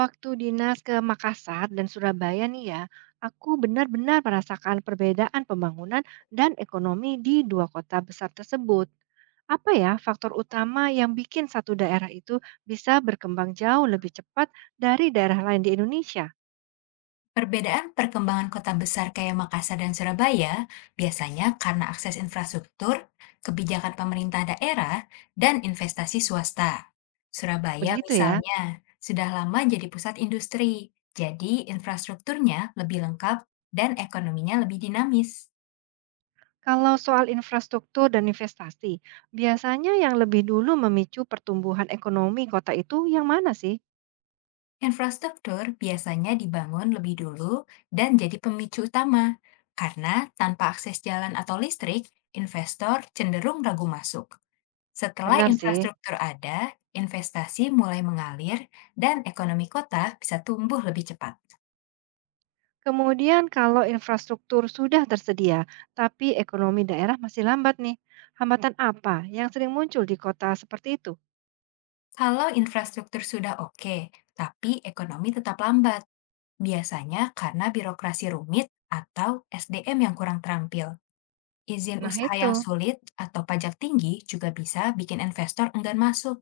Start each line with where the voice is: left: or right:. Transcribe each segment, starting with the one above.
right: Waktu dinas ke Makassar dan Surabaya nih ya, aku benar-benar merasakan perbedaan pembangunan dan ekonomi di dua kota besar tersebut. Apa ya faktor utama yang bikin satu daerah itu bisa berkembang jauh lebih cepat dari daerah lain di Indonesia?
left: Perbedaan perkembangan kota besar kayak Makassar dan Surabaya biasanya karena akses infrastruktur, kebijakan pemerintah daerah, dan investasi swasta. Surabaya
right: Begitu ya.
left: misalnya sudah lama jadi pusat industri, jadi infrastrukturnya lebih lengkap dan ekonominya lebih dinamis.
right: Kalau soal infrastruktur dan investasi, biasanya yang lebih dulu memicu pertumbuhan ekonomi kota itu yang mana sih?
left: Infrastruktur biasanya dibangun lebih dulu dan jadi pemicu utama, karena tanpa akses jalan atau listrik, investor cenderung ragu masuk. Setelah
right: Benar sih.
left: infrastruktur ada, investasi mulai mengalir dan ekonomi kota bisa tumbuh lebih cepat.
right: Kemudian kalau infrastruktur sudah tersedia, tapi ekonomi daerah masih lambat nih. Hambatan apa yang sering muncul di kota seperti itu?
left: Kalau infrastruktur sudah oke, tapi ekonomi tetap lambat, biasanya karena birokrasi rumit atau SDM yang kurang terampil. Izin
right: Nah,
left: usaha
right: itu.
left: yang sulit atau pajak tinggi juga bisa bikin investor enggan masuk.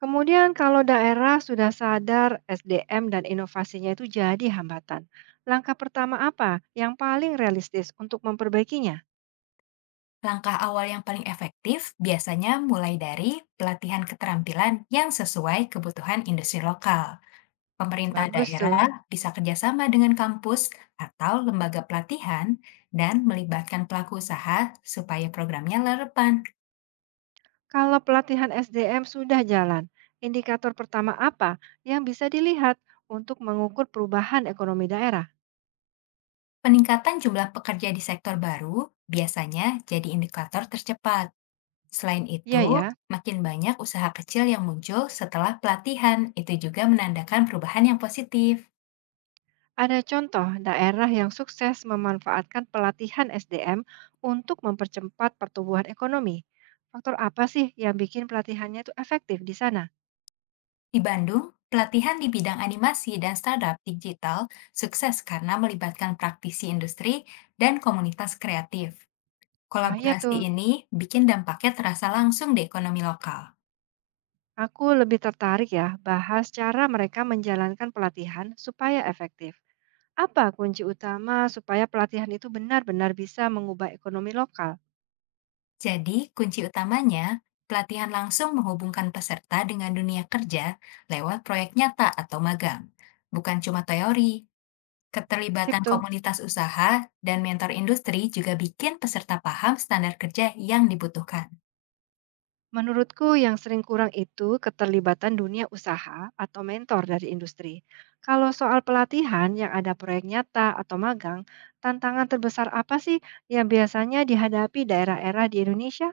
right: Kemudian kalau daerah sudah sadar SDM dan inovasinya itu jadi hambatan. Langkah pertama apa yang paling realistis untuk memperbaikinya?
left: Langkah awal yang paling efektif biasanya mulai dari pelatihan keterampilan yang sesuai kebutuhan industri lokal. Pemerintah
right: Bagus
left: daerah
right: tuh.
left: bisa kerjasama dengan kampus atau lembaga pelatihan dan melibatkan pelaku usaha supaya programnya relevan.
right: Kalau pelatihan SDM sudah jalan, indikator pertama apa yang bisa dilihat untuk mengukur perubahan ekonomi daerah?
left: Peningkatan jumlah pekerja di sektor baru biasanya jadi indikator tercepat. Selain
right: Iya
left: itu,
right: ya.
left: makin banyak usaha kecil yang muncul setelah pelatihan, itu juga menandakan perubahan yang positif.
right: Ada contoh daerah yang sukses memanfaatkan pelatihan SDM untuk mempercepat pertumbuhan ekonomi. Faktor apa sih yang bikin pelatihannya itu efektif di sana?
left: Di Bandung, pelatihan di bidang animasi dan startup digital sukses karena melibatkan praktisi industri dan komunitas kreatif.
right: Ah iya
left: Kolaborasi
right: tuh,
left: ini bikin dampaknya terasa langsung di ekonomi lokal.
right: aku lebih tertarik ya bahas cara mereka menjalankan pelatihan supaya efektif. Apa kunci utama supaya pelatihan itu benar-benar bisa mengubah ekonomi lokal?
left: Jadi, kunci utamanya, pelatihan langsung menghubungkan peserta dengan dunia kerja lewat proyek nyata atau magang. Bukan cuma teori,
right: Sip
left: keterlibatan
right: tuh.
left: komunitas usaha dan mentor industri juga bikin peserta paham standar kerja yang dibutuhkan.
right: Menurutku yang sering kurang itu keterlibatan dunia usaha atau mentor dari industri. Kalau soal pelatihan yang ada proyek nyata atau magang, tantangan terbesar apa sih yang biasanya dihadapi daerah-daerah di Indonesia?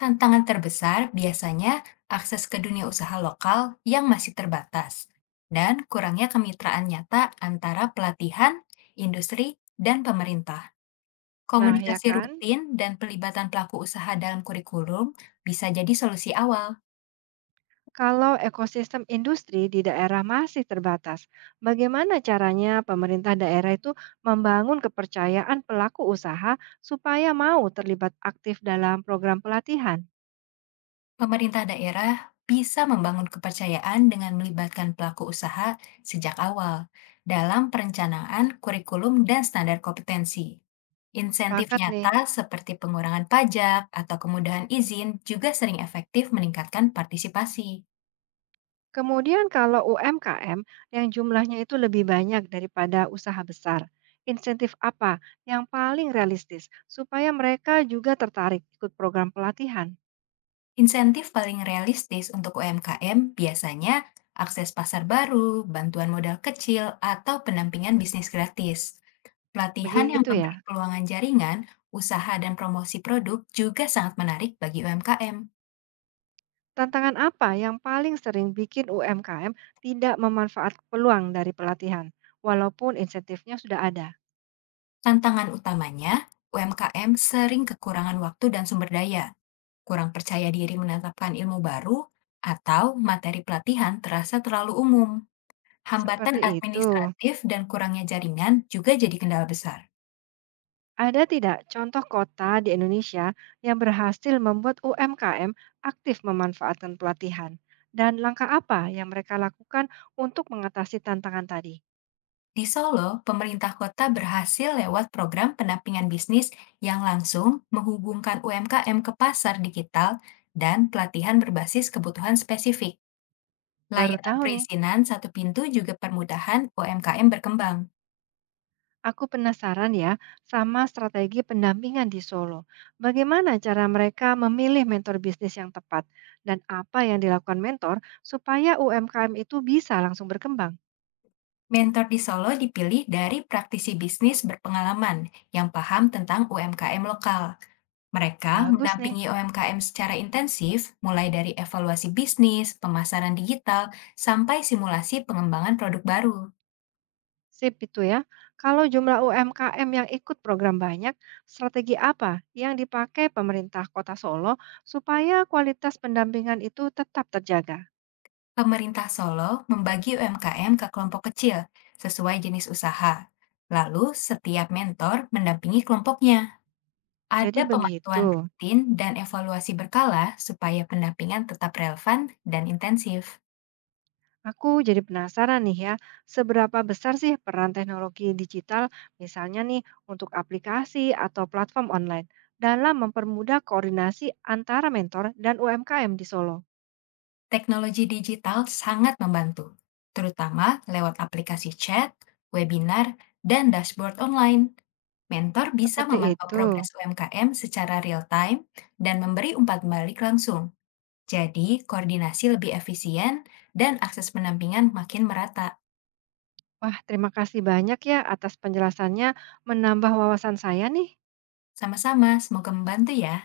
left: Tantangan terbesar biasanya akses ke dunia usaha lokal yang masih terbatas dan kurangnya kemitraan nyata antara pelatihan, industri, dan pemerintah.
right: Nah, ya
left: Komunikasi
right: kan?
left: rutin dan pelibatan pelaku usaha dalam kurikulum bisa jadi solusi awal.
right: Kalau ekosistem industri di daerah masih terbatas, bagaimana caranya pemerintah daerah itu membangun kepercayaan pelaku usaha supaya mau terlibat aktif dalam program pelatihan?
left: Pemerintah daerah bisa membangun kepercayaan dengan melibatkan pelaku usaha sejak awal dalam perencanaan kurikulum dan standar kompetensi. Insentif
right: Sepakat nih.
left: nyata seperti pengurangan pajak atau kemudahan izin juga sering efektif meningkatkan partisipasi.
right: Kemudian kalau UMKM yang jumlahnya itu lebih banyak daripada usaha besar, insentif apa yang paling realistis supaya mereka juga tertarik ikut program pelatihan?
left: Insentif paling realistis untuk UMKM biasanya akses pasar baru, bantuan modal kecil, atau pendampingan bisnis gratis. Pelatihan yang
right: Begitu
left: memberi
right: ya.
left: peluangan jaringan, usaha, dan promosi produk juga sangat menarik bagi UMKM.
right: Tantangan apa yang paling sering bikin UMKM tidak memanfaatkan peluang dari pelatihan, walaupun insentifnya sudah ada?
left: Tantangan utamanya, UMKM sering kekurangan waktu dan sumber daya, kurang percaya diri menetapkan ilmu baru, atau materi pelatihan terasa terlalu umum. Hambatan
right: Seperti itu.
left: administratif dan kurangnya jaringan juga jadi kendala besar.
right: Ada tidak contoh kota di Indonesia yang berhasil membuat UMKM aktif memanfaatkan pelatihan? Dan langkah apa yang mereka lakukan untuk mengatasi tantangan tadi?
left: Di Solo, pemerintah kota berhasil lewat program pendampingan bisnis yang langsung menghubungkan UMKM ke pasar digital dan pelatihan berbasis kebutuhan spesifik.
right: Baru
left: Layanan
right: tahu nih,
left: perizinan satu pintu juga permudahan UMKM berkembang.
right: aku penasaran ya sama strategi pendampingan di Solo. Bagaimana cara mereka memilih mentor bisnis yang tepat? Dan apa yang dilakukan mentor supaya UMKM itu bisa langsung berkembang?
left: Mentor di Solo dipilih dari praktisi bisnis berpengalaman yang paham tentang UMKM lokal. Mereka
right: Bagus nih.
left: mendampingi UMKM secara intensif, mulai dari evaluasi bisnis, pemasaran digital, sampai simulasi pengembangan produk baru.
right: Sip itu ya. Kalau jumlah UMKM yang ikut program banyak, strategi apa yang dipakai pemerintah Kota Solo supaya kualitas pendampingan itu tetap terjaga?
left: Pemerintah Solo membagi UMKM ke kelompok kecil sesuai jenis usaha. Lalu, setiap mentor mendampingi kelompoknya.
right: Jadi
left: Ada
right: begitu.
left: pemantauan rutin dan evaluasi berkala supaya pendampingan tetap relevan dan intensif.
right: Aku jadi penasaran nih ya, seberapa besar sih peran teknologi digital misalnya nih untuk aplikasi atau platform online dalam mempermudah koordinasi antara mentor dan UMKM di Solo?
left: Teknologi digital sangat membantu, terutama lewat aplikasi chat, webinar, dan dashboard online. Mentor bisa
right: Seperti
left: memantau
right: itu.
left: progres UMKM secara real-time dan memberi umpan balik langsung. Jadi, koordinasi lebih efisien dan akses pendampingan makin merata.
right: Wah, terima kasih banyak ya atas penjelasannya, menambah wawasan saya nih.
left: Sama-sama, semoga membantu ya.